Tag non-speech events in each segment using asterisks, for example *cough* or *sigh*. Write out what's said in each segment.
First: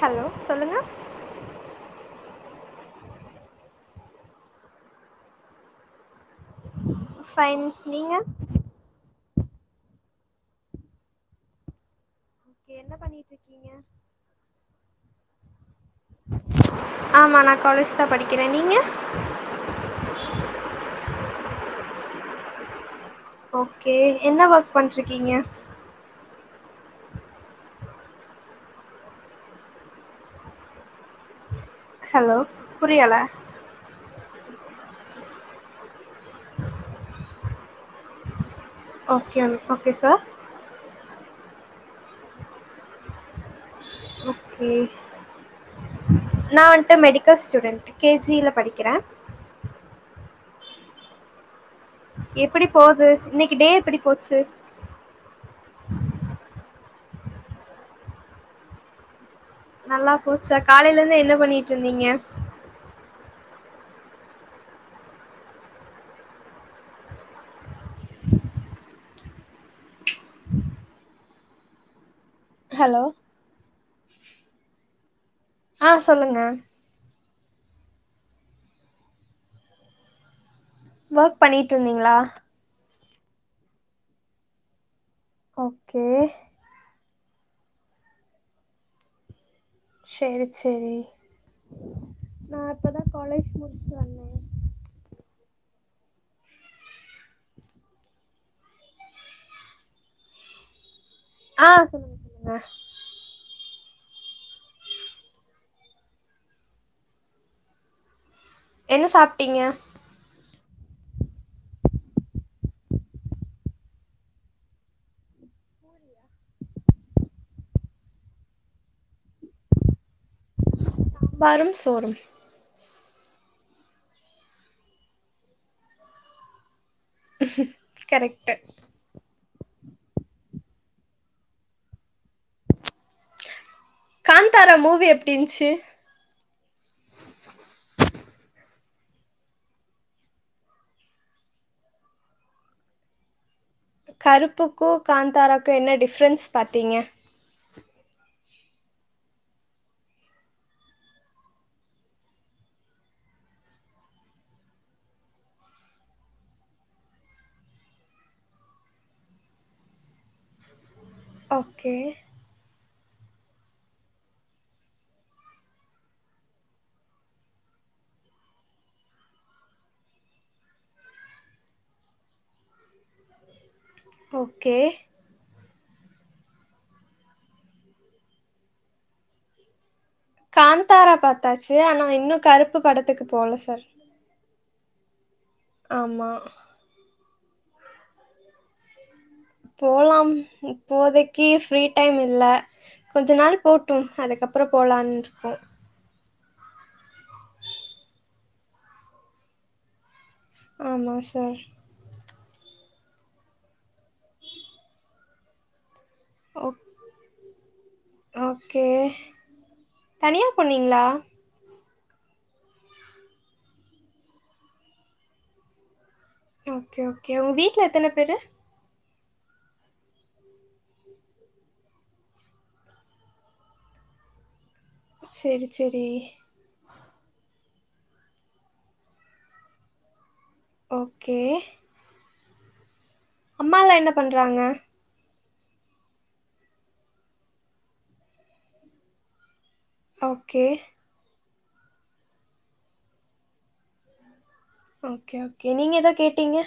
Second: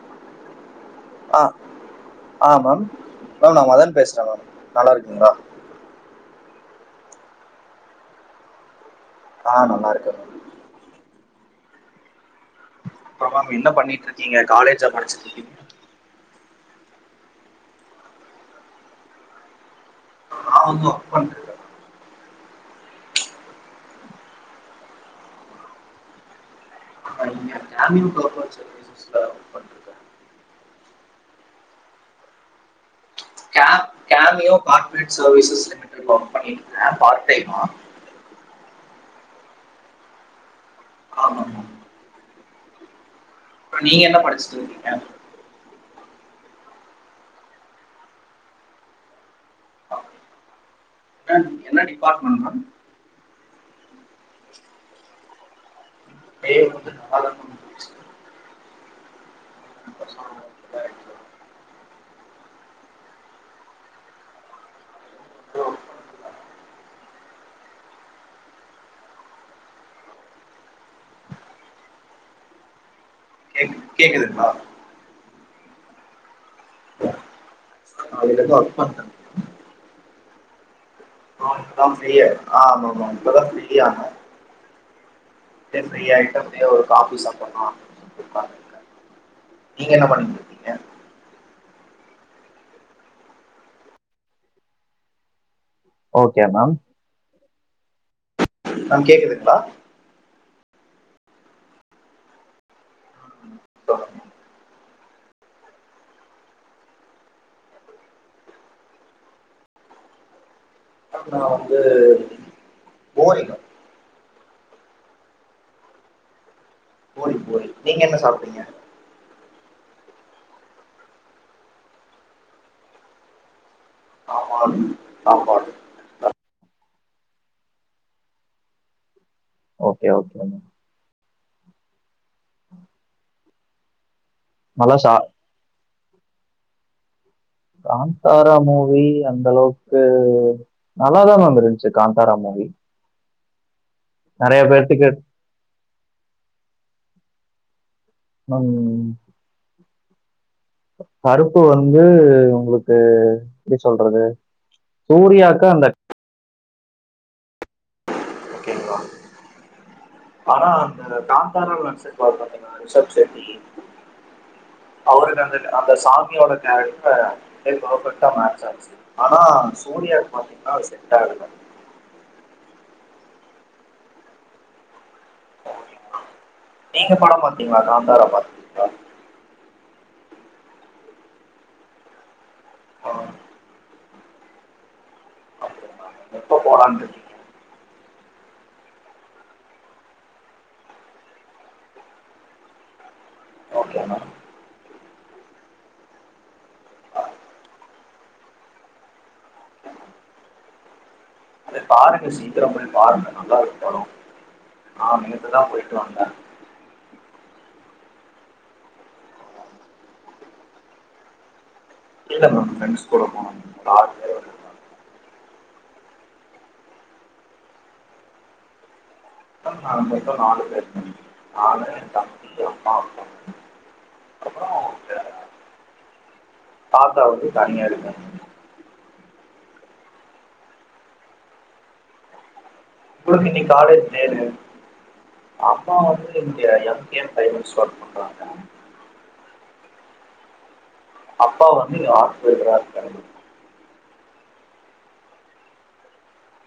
Hello சொல்லுங்க ஆ ஆ மேம் மேம் நா மதான் பேசுற மேம் நல்லாருக்கிங்ளா ஃபைன் நீங்க ஆ நல்லாருக்கே மேம் ஓகே என்ன அப்றோ பண்ணிட்டு மேம் என்ன இருக்கீங்க பண்ணிட்ருக்கீங்க காலேஜா படிச்சிட்ருக்கீங்க ஆமா நா காலேஜ்தா படிக்குறே நீங்க ஆமா ஓகே என்ன ஒர்க் பண்ட்ருக்கீங்க இங்க *unintelligible* ஹலோ புரியல கேமியோ கார்ப்பரேட் சர்வீசஸ் லிமிட்ல ஒர்க் பண்ணிருக்கே பார்ட் டைமா ஓகே ஓகே சார் ஆமாங்க நீங்க என்ன படிச்சிட்டு ஓக்கே இருக்கீங்க நா வந்ட்டு மெடிக்கல் ஸ்டூடென்ட் கேஜில படிக்கற மேம் நீங்க என்ன டிப்பாட் எப்புடி போது இன்னிக்கு டே எப்பிடி போச்சு பேய் வந்து *unintelligible* நல்லா போச்சா காலைல இருந்து என்ன பண்ணிட்ருந்தீங்க ம் ஹலோ கேக்குது கேக்குதுங்ளா ஆ சொல்லுங்க காலைலருந்து ஒர்க் பண்ண ஒர்க் ஆ பண்ணிட்டு இப்பதா ஃப்ரி இருந்தீங்களா ஆ ஆமா மா மா இப்பதா ஃப்ரீயான ஓகே ஃப்ரி ஆய்ட்டு அப்டியே ஒரு காஃபி சாப்பட்ணு *inaudible* சேரி சேரி நா இப்பதா காலேஜ் முடிச்சிட்டு வந்தே ஓகே மேம் மேம் கேக்குதுங்ளா ஆ சொல்லுங்க சொல்லுங்க என்ன சாப்ட்டீங்க நா வந்து பூரிங்க பூரி பூரி நீங்க என்ன சாப்ட்டீங்க சாம்பாரும் சோறும் சாம்பாரு சாப்பாடு கரெக்ட்டு ஓகே ஓகேங்க கான்த்தாரா நல்லா மூவி சா எப்டி இன்ச்சு கான்தாரா மூவி அந்தளவுக்கு நல்லாதா மேம் இருந்துச்சு காந்தாரா மூவி நெறைய கருப்புக்கு பேத்துக்கு காந்தாராக்கு என்ன டிஃப்ரென்ஸ் பாத்திங்க நம் கருப்பு வந்து உங்ளுக்கு எப்டி சொல்றது சூர்யாக்கு அந்த ஆனா அந்த காந்தாரால ஓகே நடிச்சிருப்பார்ல ஆ ரிஷப்‌ ஷெட்டி அவருக்கு அந்த அந்த சாமியோட கேரக்ட்ரு அப்டியே பர்ஃபெக்ட்டா மேச்சாச்சு ஆனா சூர்யாக்கு பாத்தீங்கன்னா அது செட்டாகல ஓகே நீங்க படம் பாத்தீங்களா காந்தாரா பாத் காந்தாரா பாத்தாச்சு ஆனா இன்னு கருப்பு ஆ, படத்துக்கு போல சார் அப்டியா ஆமா மேம் எப்ப போலான்ருக்கீங் போலாம் இப்போதைக்கி ஃப்ரீ டைம் இல்ல கொஞ்ச நாள் ஓகே போட்டும் மேம் அதுக்கப்றோ போலான்ருக்கோ ஆஹ ஆமா சார் போய் பாருங்க சீக்கிரோ போய் பாருங்க நல்லாருக்கு படோ நா நேத்து தா போய்ட்டு வந்தே ஓ ஓகே தனியா போனீங்ளா இல்ல மேம் ஃப்ரெண்ட்ஸ் கூட போனோ ஒரு ஆறு பேர் வந்து ஓகே ஓகே ஒங்க வீட்ல எத்தன பேரு மேம் நாங்க மொத்தோ நாலு பேர் நானு எ தம்பி அம்மா அப்பா அதுக்கப்றோ சேரி சேரி தாத்தா வந்து தனியாருக்காங்க ஓகே உங்களுக்கு இன்னிக் அம்மாலா என்ன காலேஜ்லேது பண்றாங்க? அம்மா வந்து இங்க எம் கே டைமன்ஸ்ல ஒர்க் பண்றாங்க ஓகே அப்பா வந்து இங்க ஆப்ரேட்டர்றா இருக்காருங்க ஓகே ஓகே நீங்க எதோ கேட்டீங்க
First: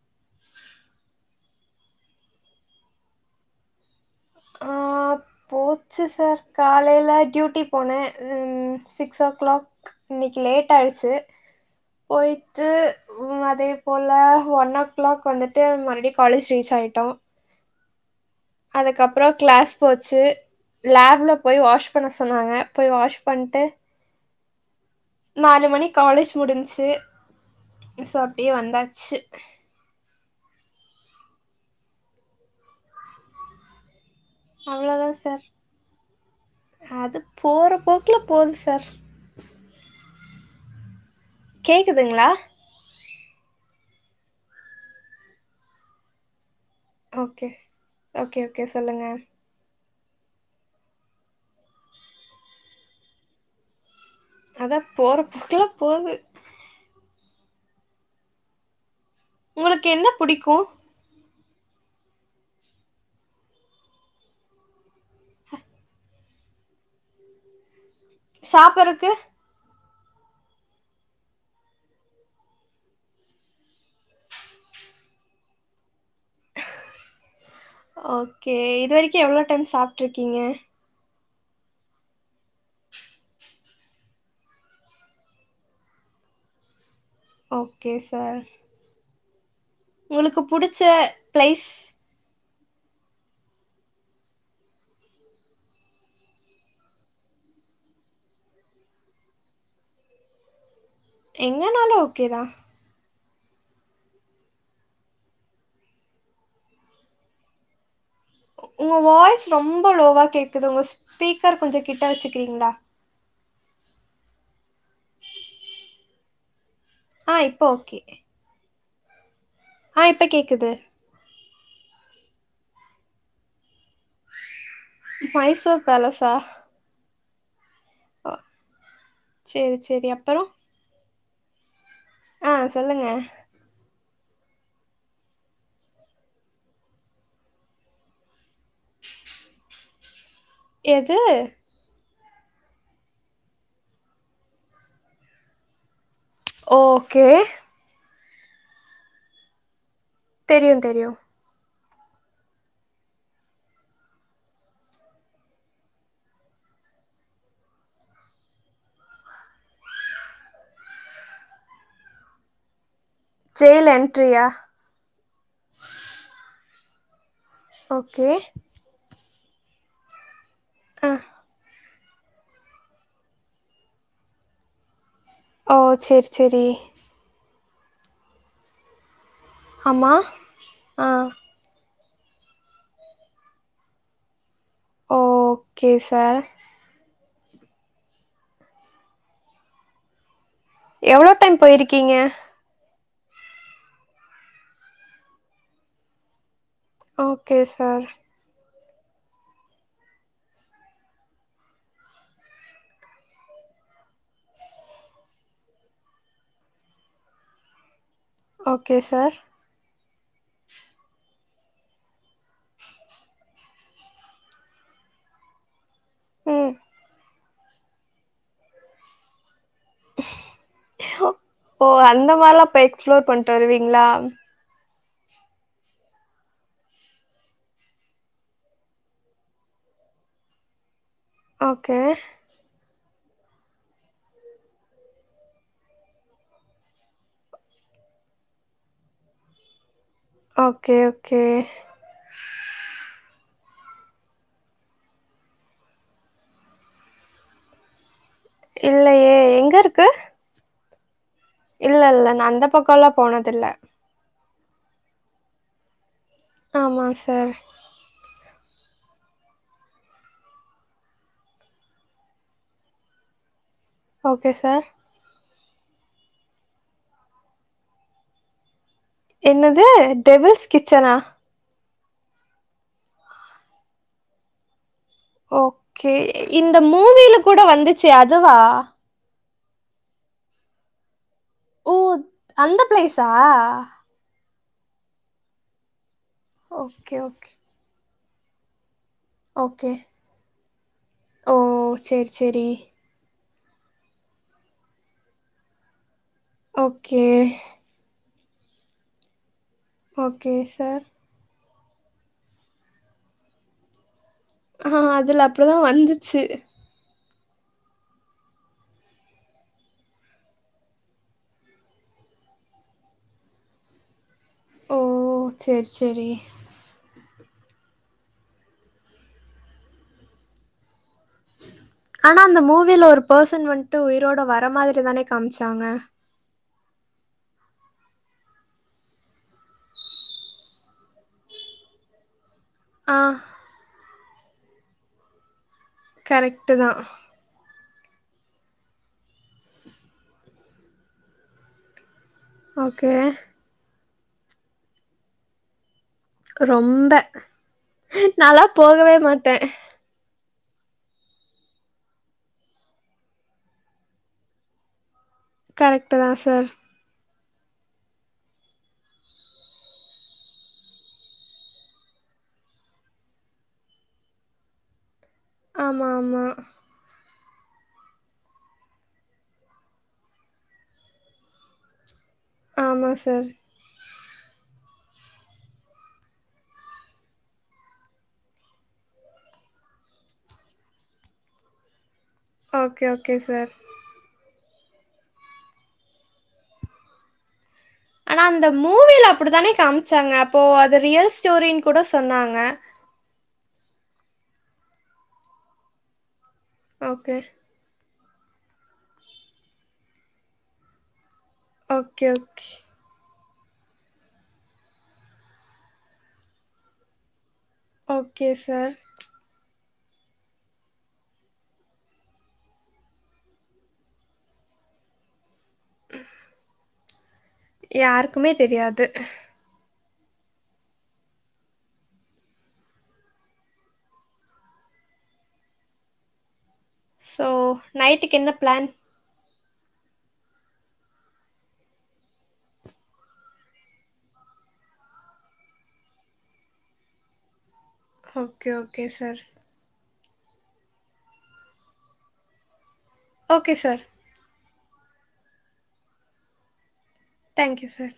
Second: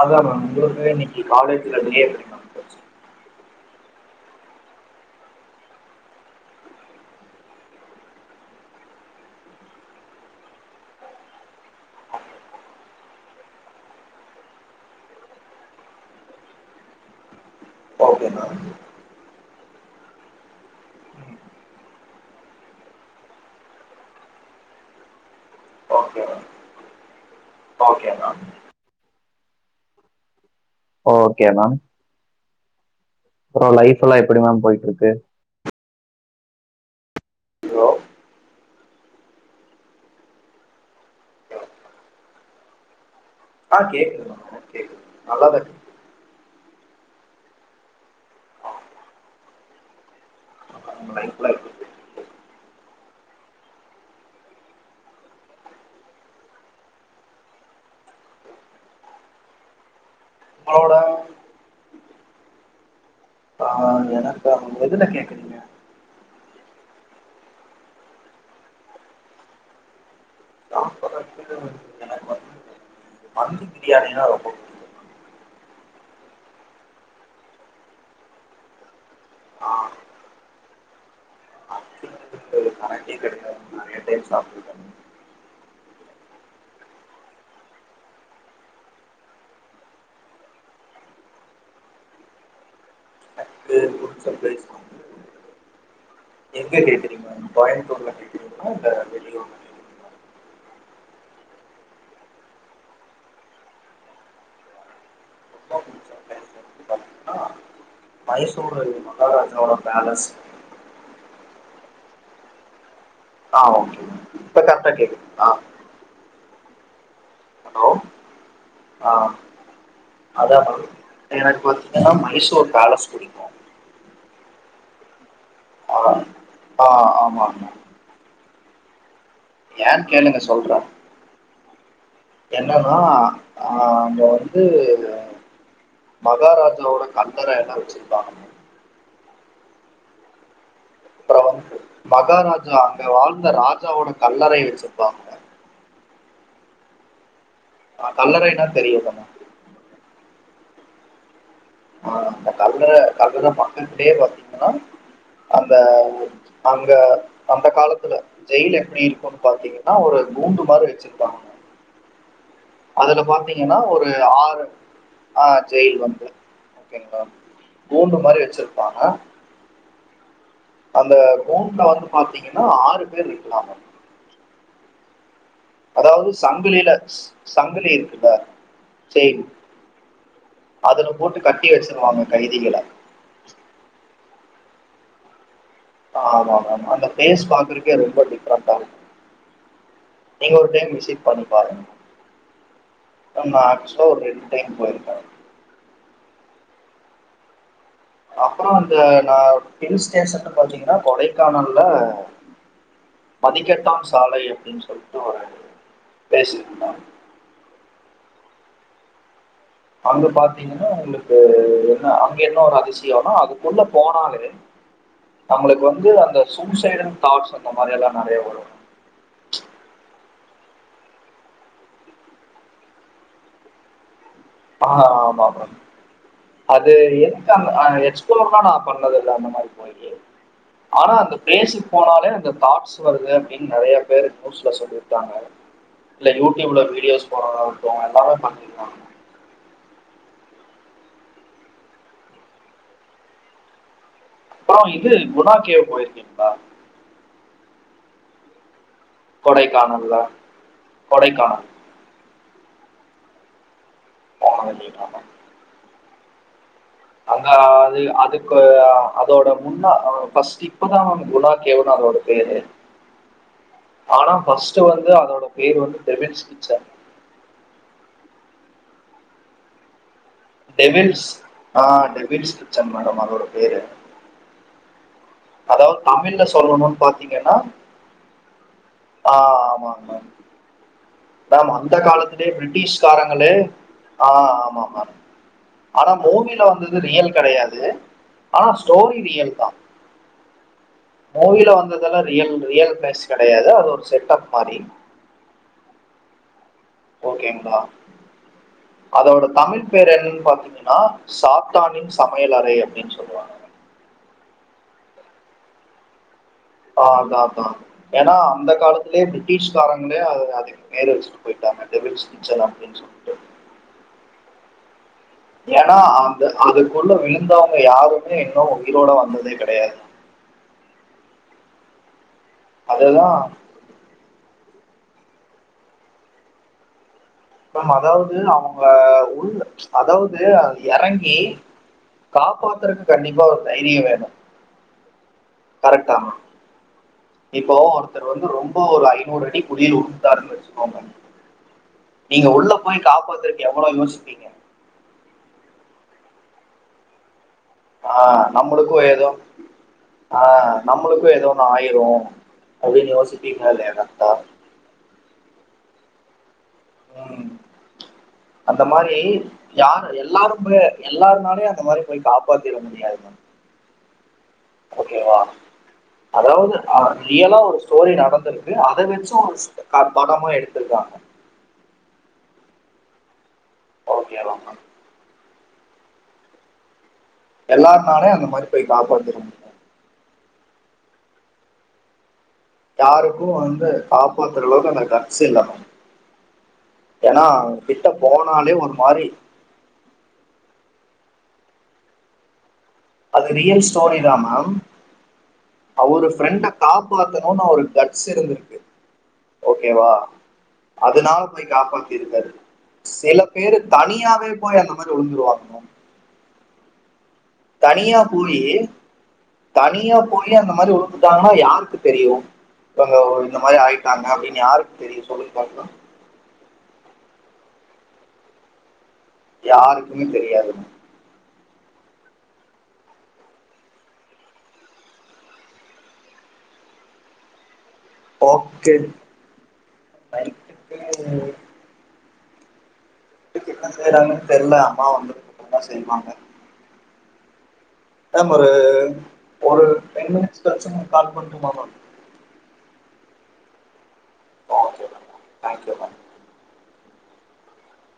அதா மேம் உங்களுக்கு இன்னக்கி காலேஜ்ல டே எப்டி மேம் போச்சு ஆ போச்சு சார் காலைல டியூட்டி போனே ம் சிக்ஸ் ஓ க்ளாக் இன்னக்கி லேட்டாயிருச்சு போய்ட்டு உ அதே போல ஒன் ஓ கிளாக் வந்துட்டு மறுபடி காலேஜ் ரீச் ஆயிட்டோ ஓகே மேம் அதுக்கப்பறோ கிளாஸ் போச்சு லேப்லபோய் வாஷ் பண்ண சொன்னாங்க போய் வாஷ் பண்ட்டு நாலு மணி ஓகே காலேஜ் மேம் முடிஞ்ச்சு ஓகே ஸோ மேம் அப்டியே வந்தாச்சு ஓகே மேம் உங் லைஃப் புல்லா எப்டி மேம் போயிட்டு அவ்ளதா இருக்கு சார் அது போற போக்குல போது சார் கேக்குதுங்ளா ஆஹ் கேக்குது மேடம் கேக்குது நல்லா தாருக் ஓகே ஓகே ஓகே சொல்லுங்க உங்க லைப்லா எப்டி அதா போற போக்குல போது உங்களுக்கு என்ன புடிக்கு *unintelligible* ஆஹ் எனக்கா எதுல கேக்கறீங்க சாப்பறது ஆ *unintelligible* இதேமாரிதா மந்தி பிரியாணின்னா ரொம்போ புடிக்கோ ஓகே இதுவரைக்கு எவ்ளோ டைம் ஆ, சாப்ட்டுருக்கீங்க *unintelligible* வெரைட்டி கெடைக்காது நெறையா டைம் சாப்ட்ருக்கே ஓகே சார் உங்களுக்கு புடிச்ச பிளைஸ் *unintelligible* எங்க கேக்றீங்க கோயம்பத்தூர்ல கேக்கறீங்கங்களா இல்ல வெளியூர்ல கேக்குறீங்களா எங்கனாலு ஓகேதா ரொம்ப புடிச்ச மலேஸ் உங்க வாய்ஸ் ரொம்ப லோவா கேக்குது உங்க ஸ்பீக்கர் கொஞ்சோ கிட்ட வெச்சுக்கிறீங்ளா ஆஹ் ஓகே இப்ப கரெக்டா கேக்குதுங்ளா ஆஹ் இப்ப ஓகே ஆஹ் ஆ இப்ப அதா கேக்குது மேம் எனக்கு வந்து பாத்தீங்கன்னா மைசூர் பேலஸ் புடிக்கு மைசூர் பேலசா ஆமாங் மேம் ஓ செரி செரி ஏன்னு கேளுங்க அப்பறோ சொல்றே ஆ என்னன்னா சொல்லுங்க ஆஹ் அங்க வந்து மகாராஜாவோட கல்லறைல்லா வச்சிருக்காங்க எது அப்றோ வந்து மகாராஜா அங்க வாழ்ந்த ராஜாவோட கல்லறை வச்சிருப்பாங்க ஓகே ஆஹ் கல்லறைனா தெரியுதானே தெரியு தெரியு ஆஹ் அ கல்ல கல்லற மக்கள்கிட்டயே பாத்தீங்கன்னா அந்த அங்க அந்த காலத்துல ஜெயில் எப்டி இருக்குன் பாத்தீங்ன்னா ஒரு கூண்டு மாதிரி வெச்சிருப்பாங்க அதுல பாத்தீங்கனா ஜெயில் ஒரு என்ட்ரியா ஆறு ஆ ஜெயில் வந்து ஓகேங்ளா கூண்டு ஓகே மாரி வச்சிர்ப்பாங்க ஆ அந்த கூண்ல வந்து பாத்தீங்கன்னா ஆறு பேர் இருக்ளாங்க ஓ சேரி அதாவ்து சேரி சங்கிலில ஸ் சங்கிலி இருக்குல்ல செய்ன் ஆமா ஆ அதுல போட்டு கட்டி வச்சுருவாங்க கைதிகள ஓ ஆமாமாமா அந்த ஃபேஸ் பாக்குருக்கே ரொம்ப டிஃப்ரண்டாரு நீங்க ஒரு டைம் விசிட் எவ்ளோ டைம் போய்ருக்கீங்க அம்நாச்சோ ஒர் ரெண் டைம் போய்ர்க்க ஓகே சார் அப்பறோ அந்த நா ஹில் ஸ்டேஷன்ல பாத்தீங்கன்னா கொடைக்கானல்ல மதிக்கட்டா சாலை அப்டின் சொல்ட்டு ஒரு பேசிர்ந்தாங் ஓகே சார் அங்க பாத்தீங்கன்னா உங்ளுக்கு என்ன அங்க என்ன ஒரு அதிசியுன்னா அது உள்ள போனாலே நம்ளுக்கு வந்து அந்த ம் சூசைடுன் தாக்ஸன் இந்த மாரியல்லா நறையா வரு ஹொ போ அந்த மார்லா பெய் எக்ஸ்ப்ளோர் பண்ட்டு வருவீங்ளா ஹா ஆமாமம் அது என்க்கம் அ எக்ஸ்ப்ளோர்னா நா பண்ணதுல்ல அந்த மாரி பொய்யி ஆனா அந்த பேஸிக் ஓகே போனாலே அந்த தாட்ஸ் வருது அப்டின் நெறைய பேரு பூட்ஸ்ல சொல்லிர்க்காங்க இல்ல யூட்யூப்ல வீடியோஸ் போறதால் இட்டு எல்லாமே பண்ணிர்க்காங்க ஓகே ஒக்கே பா இது குணாக்கேவ் போய்ர்க்கீங்ளா இல்லையே எங்க கொடைக்கானல்ல கொடைக்கானல் இல்லல்ல நா அந்த பக்கொல்லா போனதில்ல போனதில்லை மாமா ஆமா அவ்ங்க சார் அது அதுக் குஆ அதோட முன்னா ஓ ஃபஸ்ட் இப்பதா அவ்னுக்கு ஆனா ஓகே ஃபஸ்ட்டு சார் வந்து அதோட பேர் வந்து ப்ரவின்ஸ் கிச்சன் என்னது டெவில்ஸ் கிச்சனா டெவில்ஸ் ஆ டெவில்ஸ் விச்சன் மேடம் அதோட பேரு அதாவ் ஓகே தமிழ்ல இந்த சொல்லணுன் மூவில பாத்தீங்கன்னா கூட வந்துச்சே அதுவா ஆ ஆமாங்மா மேம் ஓ அந்த காலத்திலே அந்த பிளேஸா ப்ரிட்டிஷ்காரங்களே ஆ ஆமாமா ஆனா மூவில வந்தது ஓகே ரியல் ஓகே கெடையாது ஆனாஸ் ஸ்டோரி ரியல் தா ஓகே ஓ மூவில வந்ததெல்லா சேரி ரியல் சேரி ரியல் பேஸ் கெடையாது அது ஒரு செட் அப் மாரி ஓகே ஓகேங்ளா அதோட தமிழ் பேர் என்னன் ஓகே பாத்தீங்கன்னா சார் சாத்தானின் சமையல் அறை அப்படின் சொல்லுவாங்க அதுல அப்படிதா வந்துச்சு ஆ அதா அதா ஏனா அந்த காலத்திலே ப்ரிட்டிஷ்காரங்ளே அது அதிக் மேரே வச்சிட்டு போய்ட்டாங்க டெவில்ஸ் சுச்சலாம் அப்டின் சொல்ட்டு ஓ சேரி ஏன்னா சேரி அந்த அதுக்குள்ள விழுந்தவங்க யாருமே இன்னு உயிரோட வந்ததே கெடையாது ஆனா அந்த மூவில ஒரு அதுதான் பெர்சன் வந்துட்டு உயிரோட வர மாதிரி தானே காமிச்சாங்க மேம் அதாவது அவுங்க உள்ள அதாவது அது எறங்கி காப்பாத்துறத்துக்கு ஆ கண்டிப்பா ஒரு தைரியோ வேணு கரெக்டா கரெக்ட்டு தா இப்போ ஒருத்தரு வந்து ரொம்ப ஒரு ஐநூறு அடி குழியில உழுன்டாருன்னு வெச்சிக்கோங்க நீங்க உள்ள போயி ஓகே காப்பாத்துறக்கு எவ்ளோ யோசிப்பீங்க ரொம்ப நாலா போகவே மாட்டே ஆ நம்மளுக்கு ஏதோ ஒன்னு ஆயிரு அப்டின்னு யோசிப்பிங்ளா இல்லையா கரெக்டா கரெக்ட்டு தா சார் ம் அந்த மாரி யாரு எல்லாரும் போய் எல்லாருனாலயு அந்த மாரி போய் காப்பாத்திட முடியாது மேம் ஓகேவா ஆமா ஆமா அதாது ஆ ரியலா ஒரு ஸ்டோரி நடந்திருக்கு அத வெச்சக ஒரு படமா எடுத்திருக்காங்க ஆமா சார் ஓகோ வா மேம் எல்லாருனாலயு அந்த மாரி போய் காப்பாத்திற முடியாது ஓகே ஓகே யாருக்கு சார் வந்து காப்பாத்துற அளவுக்கு அந்த கட்ஸ் இல்ல மேம் ஏன்னா கிட்ட ஆனா அந்த போனாலே ஒரு மாதிரி மூவியில அப்படி தானே காமிச்சாங்க அப்போ அது ரியல் ஸ்டோரின்னு கூட சொன்னாங்க அது ரியல் ஸ்டோரி தா மேம் அவரு ஃப்ரெண்ட ஓகே காப்பாத்தணும்னு அவுரு கட்ஸ் இருந்திருக்கு ஓகேவா அதனால போய் ஓகே காப்பாத்திருக்காரு ஓகே சில பேரு தனியாவே போய் அந்த மாரி உழுந்துருவாங்க மேம் தனியா ஓகே போயி சார் தனியா போயி அந்த மாரி உழுந்துட்டாங்கன்னா யாருக்கு தெரியு இங்க ஒரு இந்த மாரி ஆயிட்டாங்க அப்டின்னு யாருக்கு தெரியு சொல்லுங்க பாப்போ யாருக்குமே தெரியாது யாருக்குமே தெரியாது மேம் சோ ஓகே நைட்டுக்கு நைட்டுக்கு என்ன செய்றாங்கன்னு தெர்ல அம்மா வந்ததுக்கு அப்றோ தா செய்வாங்க மேம் ஒரு ஓகே ஓகே சார் ஒரு டென்மினிட்ஸ் கழிச்சு நா கால் பண்ணட்டுமா ma'am okay sir okay ma'am thank you ma'am thank you sir